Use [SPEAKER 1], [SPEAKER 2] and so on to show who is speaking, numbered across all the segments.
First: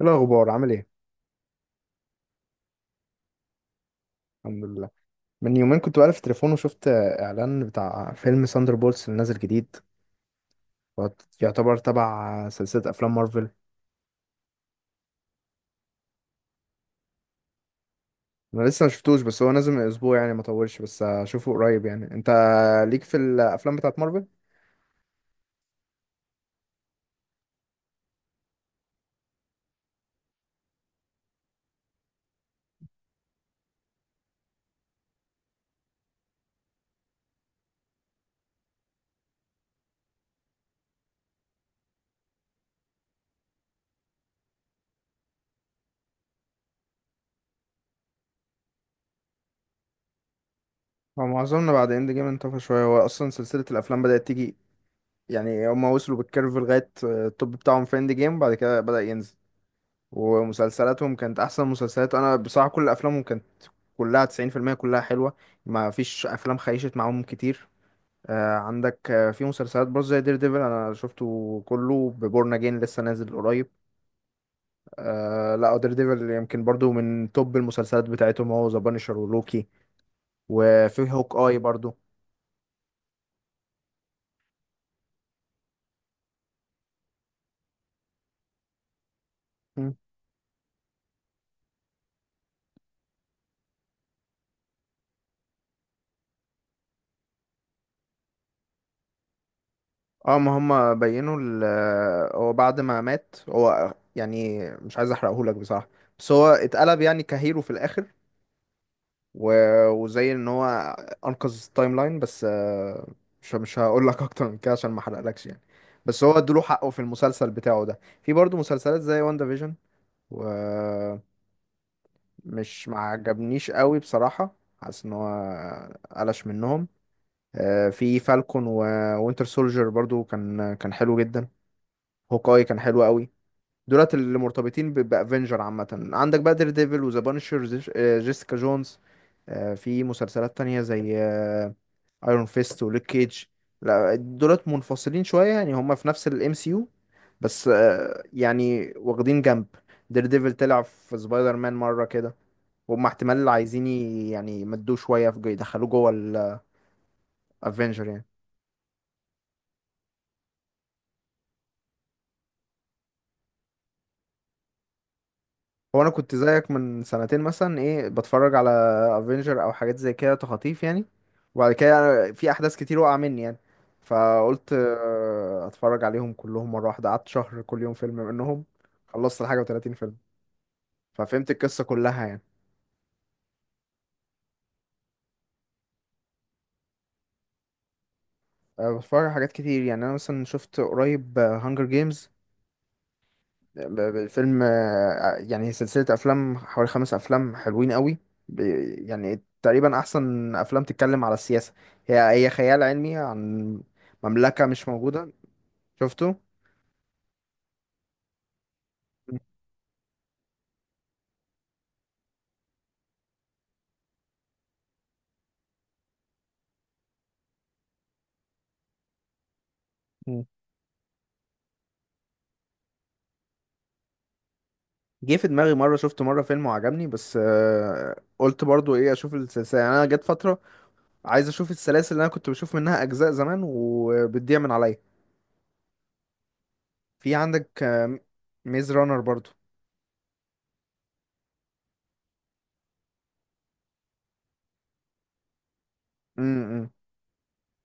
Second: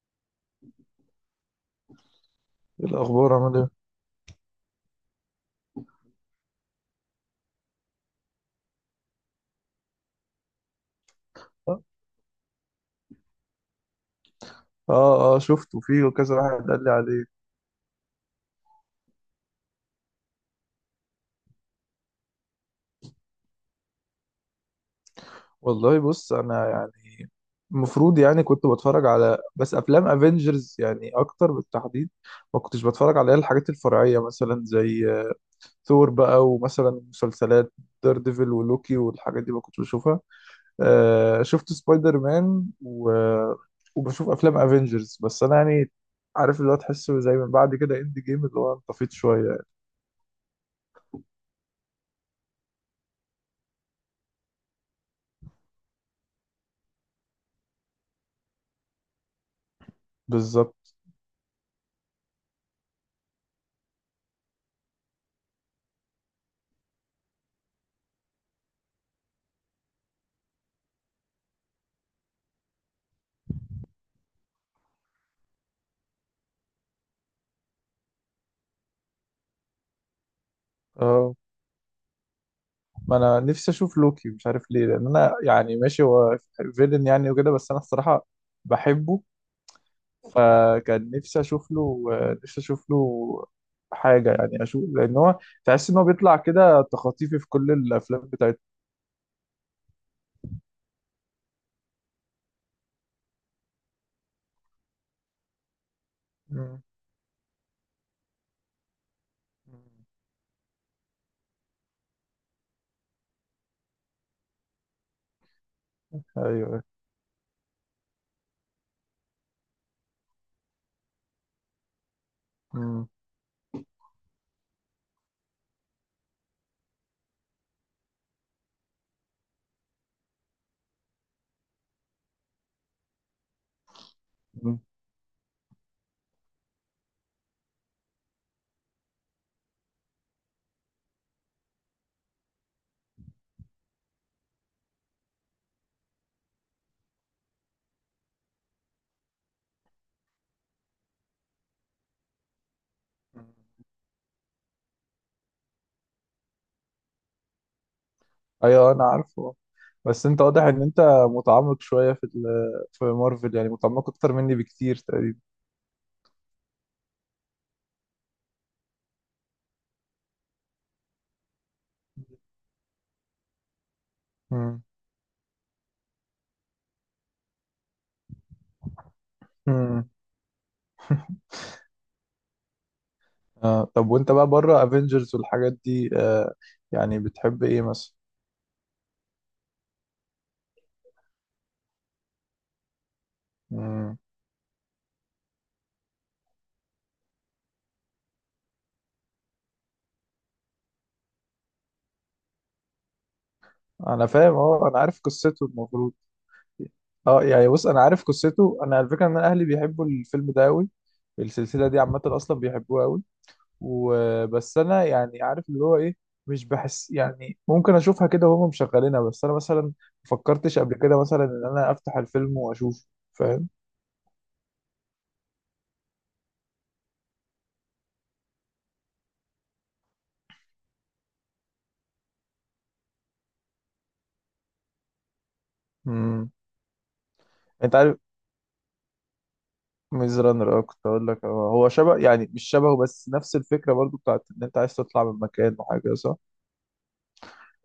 [SPEAKER 1] إيه الأخبار عامل إيه؟
[SPEAKER 2] إيه الأخبار عامل إيه؟
[SPEAKER 1] الحمد لله. من يومين كنت بقلب في التليفون وشفت إعلان بتاع فيلم ساندر بولتس اللي نازل جديد. هو يعتبر
[SPEAKER 2] آه
[SPEAKER 1] تبع سلسلة أفلام مارفل.
[SPEAKER 2] آه، شفته فيه وكذا واحد قال لي عليه.
[SPEAKER 1] أنا لسه مشفتوش، بس هو نازل من أسبوع يعني، ما طولش، بس هشوفه قريب يعني. أنت ليك في الأفلام بتاعت مارفل؟
[SPEAKER 2] والله بص، أنا يعني المفروض كنت بتفرج على بس أفلام أفينجرز يعني أكتر بالتحديد. ما كنتش بتفرج على الحاجات الفرعية مثلا زي ثور بقى، ومثلا مسلسلات دير ديفل ولوكي والحاجات دي ما كنتش بشوفها. آه، شفت سبايدر مان و... وبشوف أفلام أفينجرز بس. أنا يعني عارف، اللي هو تحسه زي من بعد كده إند جيم اللي هو انطفيت شوية يعني.
[SPEAKER 1] هو معظمنا بعد إند جيم انطفى شوية. هو أصلا سلسلة الأفلام بدأت تيجي، يعني هما وصلوا بالكيرف لغاية التوب بتاعهم في إند جيم، بعد كده بدأ ينزل.
[SPEAKER 2] بالظبط.
[SPEAKER 1] ومسلسلاتهم كانت أحسن مسلسلات. أنا بصراحة كل أفلامهم كانت كلها 90% كلها حلوة. ما فيش أفلام خيشت معاهم كتير. عندك في مسلسلات برضه زي دير ديفل. أنا شفته كله، ببورن أجين لسه نازل قريب. لا، دير ديفل يمكن برضه من توب المسلسلات بتاعتهم، هو ذا بانشر ولوكي. وفي
[SPEAKER 2] اه،
[SPEAKER 1] هوك آي برضه.
[SPEAKER 2] ما انا نفسي اشوف لوكي، مش عارف ليه، لان انا يعني ماشي، هو فيلن يعني وكده، بس انا الصراحه بحبه.
[SPEAKER 1] مم.
[SPEAKER 2] فكان نفسي اشوف له، نفسي اشوف له حاجه يعني اشوف، لان هو تحس ان هو بيطلع كده تخاطيفي في كل الافلام بتاعته.
[SPEAKER 1] اه، ما هم بينوا هو بعد ما مات، هو يعني مش عايز احرقهولك بصراحة، بس هو
[SPEAKER 2] مم.
[SPEAKER 1] اتقلب يعني كهيرو في الآخر. و-
[SPEAKER 2] مم.
[SPEAKER 1] وزي ان هو انقذ التايم لاين. بس مش هقول لك اكتر من كده عشان ما احرقلكش يعني. بس هو ادوله
[SPEAKER 2] ايوه.
[SPEAKER 1] حقه في المسلسل بتاعه ده. في برضه مسلسلات زي واندا فيجن ومش ما
[SPEAKER 2] مم.
[SPEAKER 1] عجبنيش قوي بصراحة. حاسس ان هو قلش منهم. في فالكون ووينتر سولجر برضو كان حلو جدا. هوكاي كان حلو قوي. دولت اللي
[SPEAKER 2] مم.
[SPEAKER 1] مرتبطين بافنجر عامة. عندك بقى دير ديفل وذا بانشر، جيسيكا جونز. في مسلسلات تانية زي ايرون فيست وليك كيج. لا دولت منفصلين شويه يعني، هما في نفس الام سي يو، بس يعني واخدين جنب. دير ديفل طلع في سبايدر مان مره كده، وهم
[SPEAKER 2] مم.
[SPEAKER 1] احتمال عايزين يعني يمدوه شويه في يدخلوه جوه الافنجر يعني.
[SPEAKER 2] ايوه انا عارفه. بس انت واضح ان انت متعمق شويه في في مارفل، يعني متعمق اكتر مني بكتير تقريبا.
[SPEAKER 1] هو انا كنت زيك من سنتين مثلا، ايه، بتفرج على افنجر او حاجات زي كده تخاطيف يعني. وبعد كده في احداث كتير وقع مني يعني، فقلت
[SPEAKER 2] مم.
[SPEAKER 1] اتفرج عليهم كلهم مره واحده. قعدت شهر كل يوم فيلم منهم، خلصت الحاجه و30
[SPEAKER 2] مم.
[SPEAKER 1] فيلم. ففهمت القصة كلها يعني.
[SPEAKER 2] آه طب، وانت بقى بره افنجرز والحاجات دي آه، يعني بتحب ايه مثلا؟
[SPEAKER 1] بتفرج على حاجات كتير يعني. أنا مثلا شفت قريب هانجر جيمز،
[SPEAKER 2] مم.
[SPEAKER 1] فيلم يعني سلسلة أفلام حوالي 5 أفلام حلوين قوي. ب- يعني تقريبا أحسن أفلام تتكلم على السياسة. هي هي خيال علمي عن
[SPEAKER 2] انا فاهم،
[SPEAKER 1] مملكة مش
[SPEAKER 2] اه انا عارف
[SPEAKER 1] موجودة.
[SPEAKER 2] قصته المفروض.
[SPEAKER 1] شفته؟
[SPEAKER 2] اه يعني بص، انا عارف قصته، انا على فكره ان انا اهلي بيحبوا الفيلم ده قوي، السلسله دي عامه اصلا بيحبوها قوي. وبس انا يعني عارف اللي هو ايه، مش بحس يعني، ممكن اشوفها كده وهم مشغلينها، بس انا مثلا ما
[SPEAKER 1] مم.
[SPEAKER 2] فكرتش قبل كده مثلا ان انا افتح الفيلم واشوفه. فاهم.
[SPEAKER 1] جه في دماغي مرة، شفت مرة فيلم وعجبني، بس قلت برضو ايه اشوف السلسلة يعني. انا جت فترة عايز اشوف السلاسل اللي انا كنت بشوف منها اجزاء زمان وبتضيع من عليا.
[SPEAKER 2] امم،
[SPEAKER 1] في عندك
[SPEAKER 2] انت عارف
[SPEAKER 1] ميز رانر برضو.
[SPEAKER 2] ميز رانر، اه كنت اقول لك، هو هو شبه يعني، مش شبهه بس نفس الفكره برضو، بتاعت ان انت عايز تطلع من مكان وحاجه، صح.
[SPEAKER 1] امم.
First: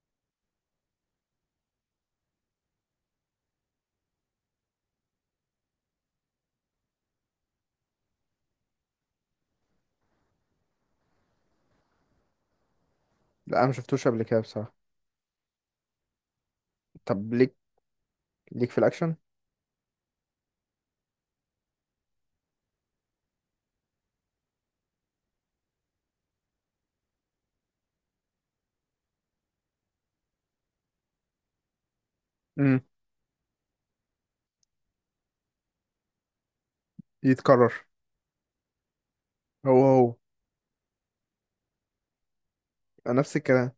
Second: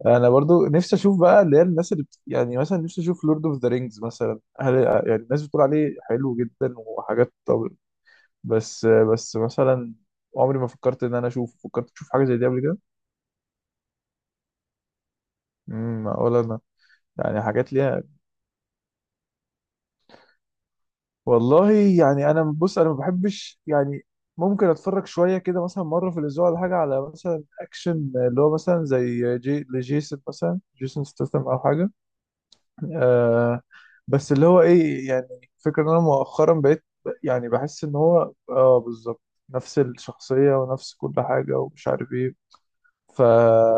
[SPEAKER 2] انا برضو نفسي اشوف بقى اللي هي الناس اللي بت... يعني مثلا نفسي اشوف لورد اوف ذا رينجز مثلا، هل يعني الناس بتقول عليه حلو جدا وحاجات؟ طب، بس مثلا عمري ما فكرت ان انا اشوف، فكرت تشوف حاجه زي دي قبل كده؟
[SPEAKER 1] لا، انا ما شفتوش قبل كده بصراحه.
[SPEAKER 2] امم، ولا انا.
[SPEAKER 1] طب
[SPEAKER 2] يعني
[SPEAKER 1] ليك
[SPEAKER 2] حاجات ليها.
[SPEAKER 1] ليك في الاكشن؟
[SPEAKER 2] والله يعني انا بص، انا ما بحبش يعني، ممكن اتفرج شويه كده مثلا مره في الاسبوع ولا حاجه على مثلا اكشن، اللي هو مثلا زي جي لجيسون مثلا، جيسون ستاثام او حاجه.
[SPEAKER 1] امم.
[SPEAKER 2] آه، بس اللي هو ايه، يعني فكرة ان انا مؤخرا بقيت يعني
[SPEAKER 1] يتكرر.
[SPEAKER 2] بحس ان هو، اه بالظبط،
[SPEAKER 1] هو
[SPEAKER 2] نفس
[SPEAKER 1] هو
[SPEAKER 2] الشخصيه ونفس كل حاجه ومش عارف ايه. ف
[SPEAKER 1] نفس الكلام.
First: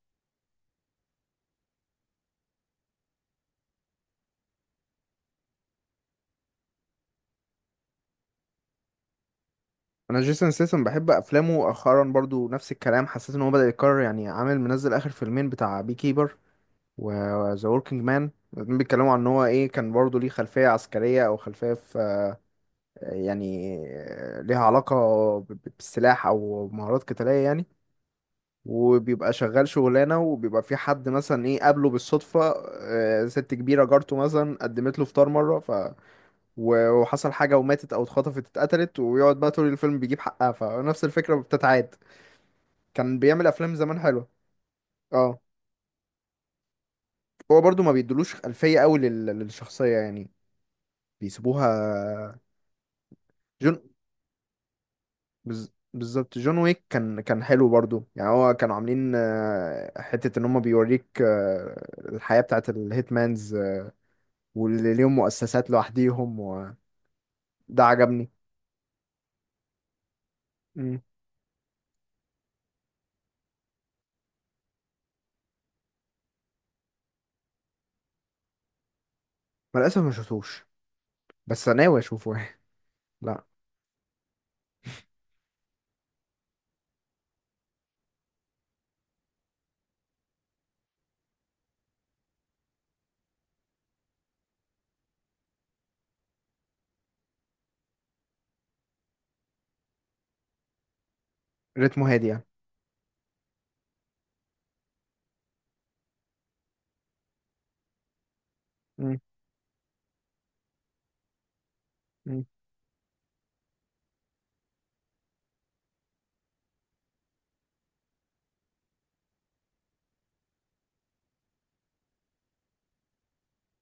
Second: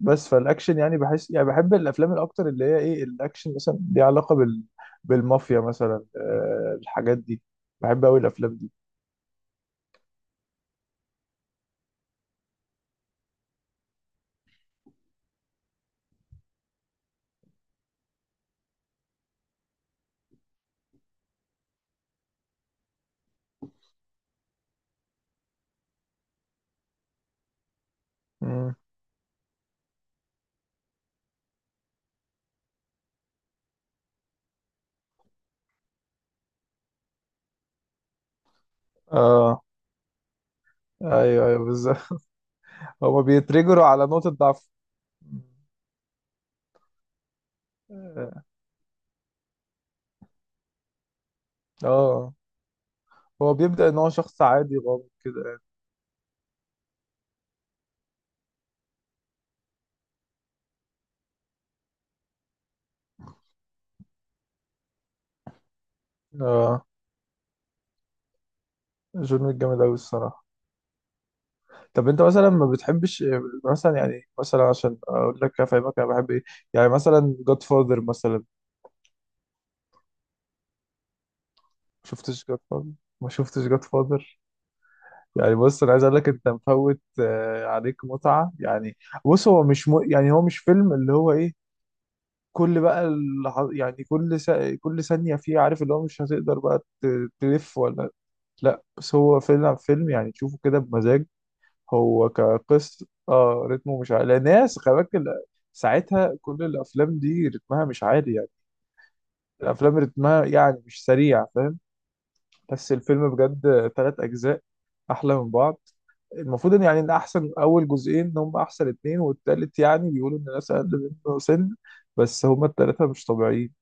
[SPEAKER 2] بس فالاكشن يعني بحس، يعني بحب الافلام الاكتر اللي هي ايه، الاكشن مثلا ليها علاقه بال... بالمافيا مثلا، آه الحاجات دي، بحب قوي الافلام دي.
[SPEAKER 1] انا جيسون سيسن بحب افلامه. مؤخرا برضو نفس الكلام، حسيت ان هو بدأ يتكرر يعني. عامل منزل اخر فيلمين بتاع بي كيبر وذا وركينج مان. الاتنين بيتكلموا عن ان هو ايه، كان برضو ليه خلفيه عسكريه او خلفيه في، يعني ليها علاقه بالسلاح او مهارات قتاليه يعني.
[SPEAKER 2] مم.
[SPEAKER 1] وبيبقى شغال شغلانة، وبيبقى في حد مثلا ايه قابله بالصدفة. ست كبيرة جارته مثلا قدمت له فطار مرة، وحصل حاجة وماتت، أو اتخطفت، اتقتلت، ويقعد بقى
[SPEAKER 2] اه،
[SPEAKER 1] طول الفيلم بيجيب حقها. فنفس الفكرة
[SPEAKER 2] ايوه
[SPEAKER 1] بتتعاد.
[SPEAKER 2] بالظبط.
[SPEAKER 1] كان
[SPEAKER 2] هما
[SPEAKER 1] بيعمل أفلام
[SPEAKER 2] بيتريجروا
[SPEAKER 1] زمان
[SPEAKER 2] على
[SPEAKER 1] حلوة.
[SPEAKER 2] نقطه ضعف.
[SPEAKER 1] اه، هو برضو ما بيدلوش
[SPEAKER 2] اه.
[SPEAKER 1] خلفية قوي للشخصية يعني، بيسيبوها.
[SPEAKER 2] آه. هو
[SPEAKER 1] جون
[SPEAKER 2] بيبدا ان هو شخص عادي غامض كده.
[SPEAKER 1] بالظبط جون ويك كان حلو برضو يعني. هو كانوا عاملين حتة ان هم بيوريك الحياة بتاعت الهيتمانز واللي ليهم مؤسسات لوحديهم، وده
[SPEAKER 2] اه،
[SPEAKER 1] عجبني.
[SPEAKER 2] جون ويك جامد قوي الصراحه.
[SPEAKER 1] امم.
[SPEAKER 2] طب انت مثلا ما بتحبش مثلا، يعني مثلا عشان اقول لك افهمك انا بحب ايه، يعني مثلا جاد فاذر مثلا، ما
[SPEAKER 1] للأسف ما شفتوش، بس أنا ناوي أشوفه
[SPEAKER 2] شفتش
[SPEAKER 1] يعني.
[SPEAKER 2] جاد فاذر؟ ما
[SPEAKER 1] لا.
[SPEAKER 2] شفتش جاد فاذر يعني بص، انا عايز اقول لك انت مفوت عليك متعه يعني. بص، هو مش م... يعني هو مش فيلم اللي هو ايه، يعني كل ثانيه فيه، عارف اللي هو مش هتقدر بقى تلف ولا، لا بس هو فيلم يعني تشوفه كده بمزاج.
[SPEAKER 1] رتمه هادي
[SPEAKER 2] هو
[SPEAKER 1] يعني.
[SPEAKER 2] كقصه اه رتمه مش عالي، لأن ناس خلي بالك ساعتها كل الافلام دي رتمها مش عالي يعني،
[SPEAKER 1] امم.
[SPEAKER 2] الافلام رتمها يعني مش سريع، فاهم.
[SPEAKER 1] امم.
[SPEAKER 2] بس الفيلم بجد ثلاث اجزاء احلى من بعض. المفروض ان يعني ان احسن اول جزئين هم احسن اتنين، والتالت يعني بيقولوا ان الناس اقل منه سن، بس هم التلاتة مش طبيعيين.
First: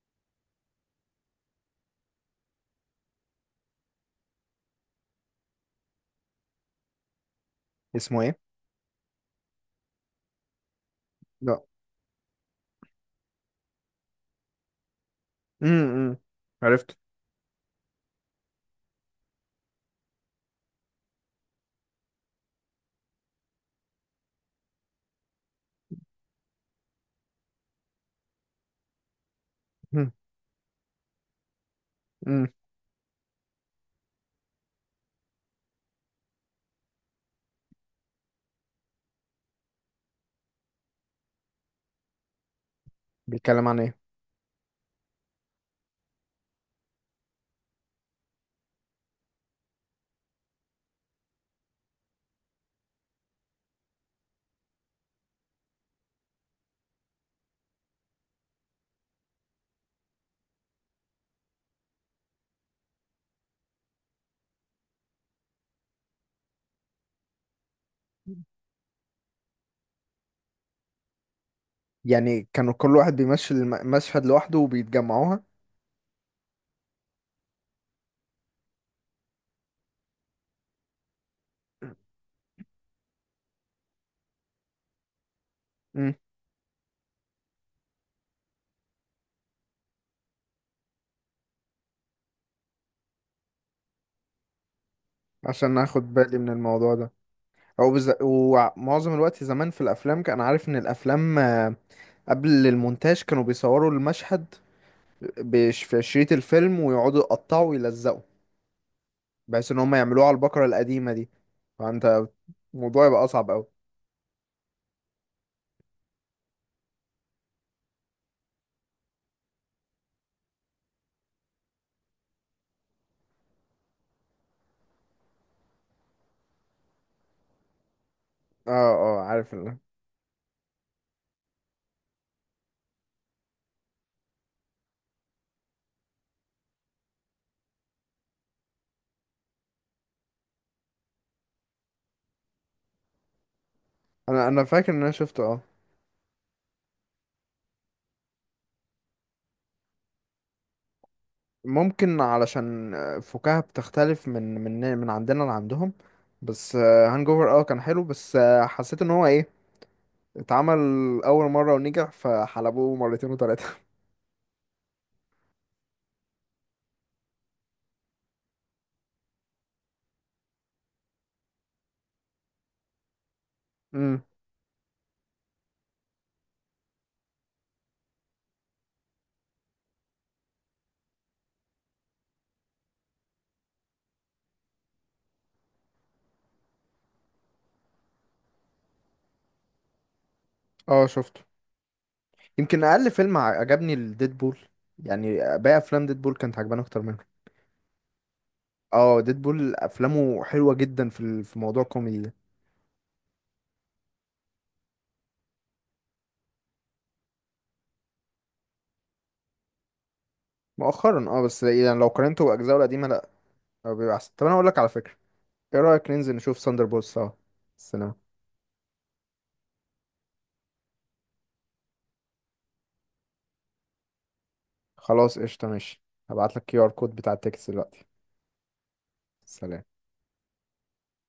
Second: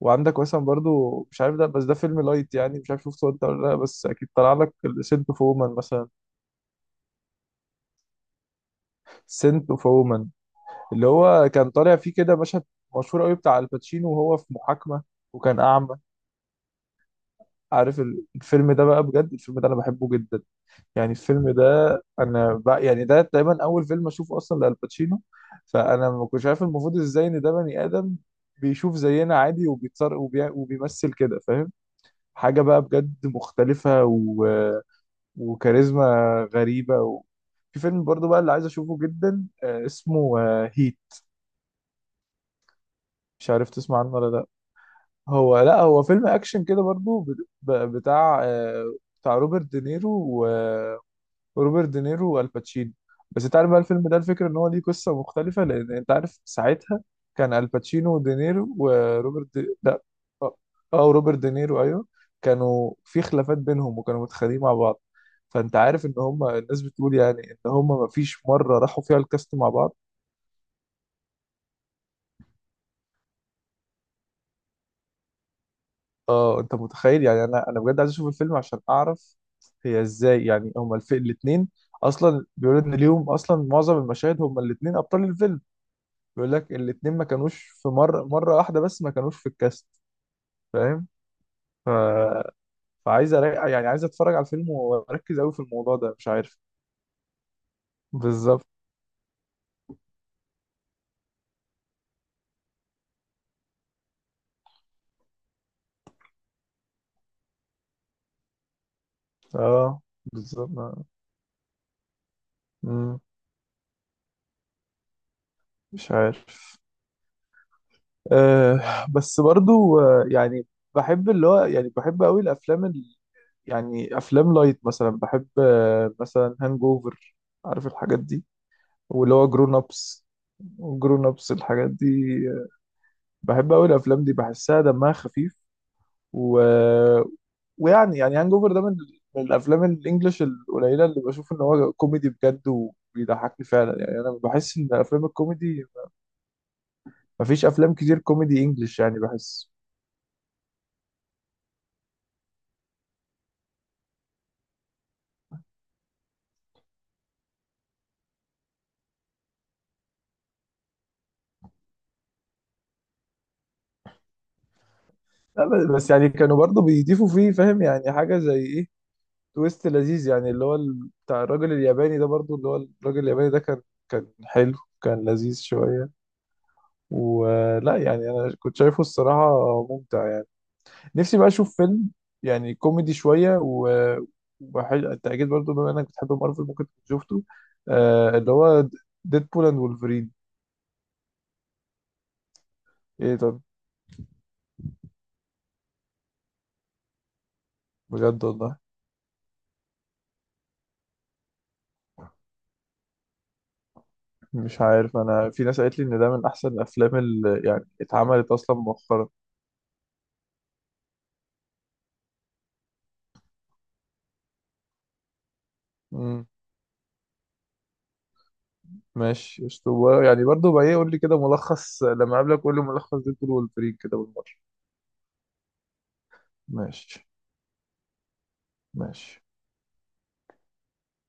[SPEAKER 2] وعندك مثلا برضو، مش عارف ده، بس ده فيلم لايت يعني، مش عارف شفته انت ولا لا، بس اكيد طلع لك، سنت اوف وومن مثلا.
[SPEAKER 1] اسمه إيه؟
[SPEAKER 2] سنت اوف وومن، اللي هو
[SPEAKER 1] لا.
[SPEAKER 2] كان طالع فيه كده مشهد مشهور قوي بتاع الباتشينو وهو في محاكمة وكان اعمى.
[SPEAKER 1] امم. عرفت.
[SPEAKER 2] عارف الفيلم ده بقى، بجد الفيلم ده انا بحبه جدا يعني. الفيلم ده انا بقى يعني، ده تقريبا اول فيلم اشوفه اصلا لالباتشينو، فانا ما كنتش عارف المفروض ازاي ان ده بني ادم بيشوف زينا عادي وبيتصرف، وبيمثل كده، فاهم.
[SPEAKER 1] امم.
[SPEAKER 2] حاجه بقى بجد مختلفه و... وكاريزما غريبه و... في فيلم برضو بقى اللي عايز اشوفه جدا، اسمه هيت. مش
[SPEAKER 1] بيتكلم
[SPEAKER 2] عارف
[SPEAKER 1] عن إيه؟
[SPEAKER 2] تسمع عنه ولا لا. هو لا، هو فيلم اكشن كده برضو، بتاع بتاع روبرت دينيرو، روبرت دينيرو والباتشينو. بس انت عارف بقى الفيلم ده، الفكره ان هو ليه قصه مختلفه، لان انت عارف ساعتها كان الباتشينو ودينيرو، وروبرت لا اه، روبرت دينيرو ايوه، كانوا في خلافات بينهم وكانوا متخانقين مع بعض. فانت عارف ان هم الناس بتقول يعني ان هم ما فيش مره راحوا فيها الكاست مع بعض.
[SPEAKER 1] يعني كانوا كل واحد بيمثل مشهد لوحده وبيتجمعوها.
[SPEAKER 2] اه انت متخيل يعني، انا بجد عايز اشوف الفيلم عشان اعرف هي ازاي، يعني هم الاثنين اصلا بيقولوا ان ليهم اصلا معظم المشاهد، هم الاثنين ابطال الفيلم،
[SPEAKER 1] امم.
[SPEAKER 2] بيقول لك الاتنين ما كانوش في مرة واحدة، بس ما كانوش في الكاست. فاهم. ف... يعني عايز اتفرج على الفيلم واركز قوي في
[SPEAKER 1] عشان
[SPEAKER 2] الموضوع
[SPEAKER 1] اخد
[SPEAKER 2] ده، مش
[SPEAKER 1] بالي من
[SPEAKER 2] عارف.
[SPEAKER 1] الموضوع ده.
[SPEAKER 2] بالظبط.
[SPEAKER 1] ومعظم الوقت زمان في الافلام كان عارف ان الافلام قبل المونتاج كانوا بيصوروا المشهد في شريط الفيلم، ويقعدوا يقطعوا ويلزقوا، بحيث ان هم
[SPEAKER 2] اه
[SPEAKER 1] يعملوها على البقرة
[SPEAKER 2] بالظبط. آه.
[SPEAKER 1] القديمة دي. فانت الموضوع
[SPEAKER 2] مم.
[SPEAKER 1] يبقى اصعب اوي.
[SPEAKER 2] مش عارف. آه، بس برضو آه يعني بحب اللي هو، يعني بحب قوي الافلام ال... يعني افلام لايت مثلا بحب، آه مثلا هانج اوفر، عارف الحاجات دي،
[SPEAKER 1] اه اه،
[SPEAKER 2] واللي هو
[SPEAKER 1] عارف
[SPEAKER 2] جرون ابس، جرون ابس الحاجات دي، بحب قوي الافلام دي بحسها دمها خفيف و... ويعني هانج اوفر ده من الافلام الانجليش القليله اللي بشوف ان هو كوميدي بجد وبيضحكني فعلا. يعني انا
[SPEAKER 1] انا
[SPEAKER 2] بحس ان
[SPEAKER 1] فاكر ان انا
[SPEAKER 2] افلام
[SPEAKER 1] شفته اه.
[SPEAKER 2] الكوميدي، مفيش افلام كتير كوميدي انجليش يعني، بحس.
[SPEAKER 1] ممكن علشان فكاهة بتختلف من عندنا لعندهم. بس هانج اوفر، Hangover، كان حلو، بس حسيت ان هو ايه، اتعمل اول مرة ونجح فحلبوه مرتين وتلاتة.
[SPEAKER 2] لا بس يعني كانوا برضه بيضيفوا فيه، فاهم يعني، حاجه زي ايه، تويست لذيذ يعني، اللي هو بتاع الراجل الياباني ده برضه، اللي هو الراجل الياباني ده
[SPEAKER 1] امم.
[SPEAKER 2] كان حلو، كان لذيذ شويه، ولا يعني؟ انا كنت شايفه الصراحه ممتع. نفسي بقى اشوف فيلم يعني كوميدي شويه و التأكيد برضو بما انك بتحب مارفل ممكن تكون شفته، آه اللي هو ديدبول اند وولفرين.
[SPEAKER 1] اه، شفته. يمكن اقل فيلم
[SPEAKER 2] ايه؟ طب،
[SPEAKER 1] عجبني الديدبول. يعني باقي افلام ديدبول كانت عجباني اكتر منه.
[SPEAKER 2] بجد والله؟
[SPEAKER 1] اه، ديدبول افلامه حلوة جدا في في موضوع كوميدي ده.
[SPEAKER 2] مش عارف انا، في ناس قالت لي ان ده من احسن الافلام اللي يعني اتعملت اصلا مؤخرا.
[SPEAKER 1] مؤخرا، بس يعني لو قارنته باجزائه القديمه، لا، هو بيبقى احسن. طب انا اقول لك على فكره، ايه رايك ننزل
[SPEAKER 2] امم.
[SPEAKER 1] نشوف ساندر بولز سوا السينما؟
[SPEAKER 2] ماشي اسطوره، يعني برضو بقى ايه، قول لي كده ملخص لما اقابلك، قول لي ملخص ديدبول وولفرين كده بالمره.
[SPEAKER 1] خلاص، قشطه، ماشي. هبعت لك QR كود
[SPEAKER 2] ماشي.
[SPEAKER 1] بتاع التيكت دلوقتي.
[SPEAKER 2] ماشي.
[SPEAKER 1] سلام.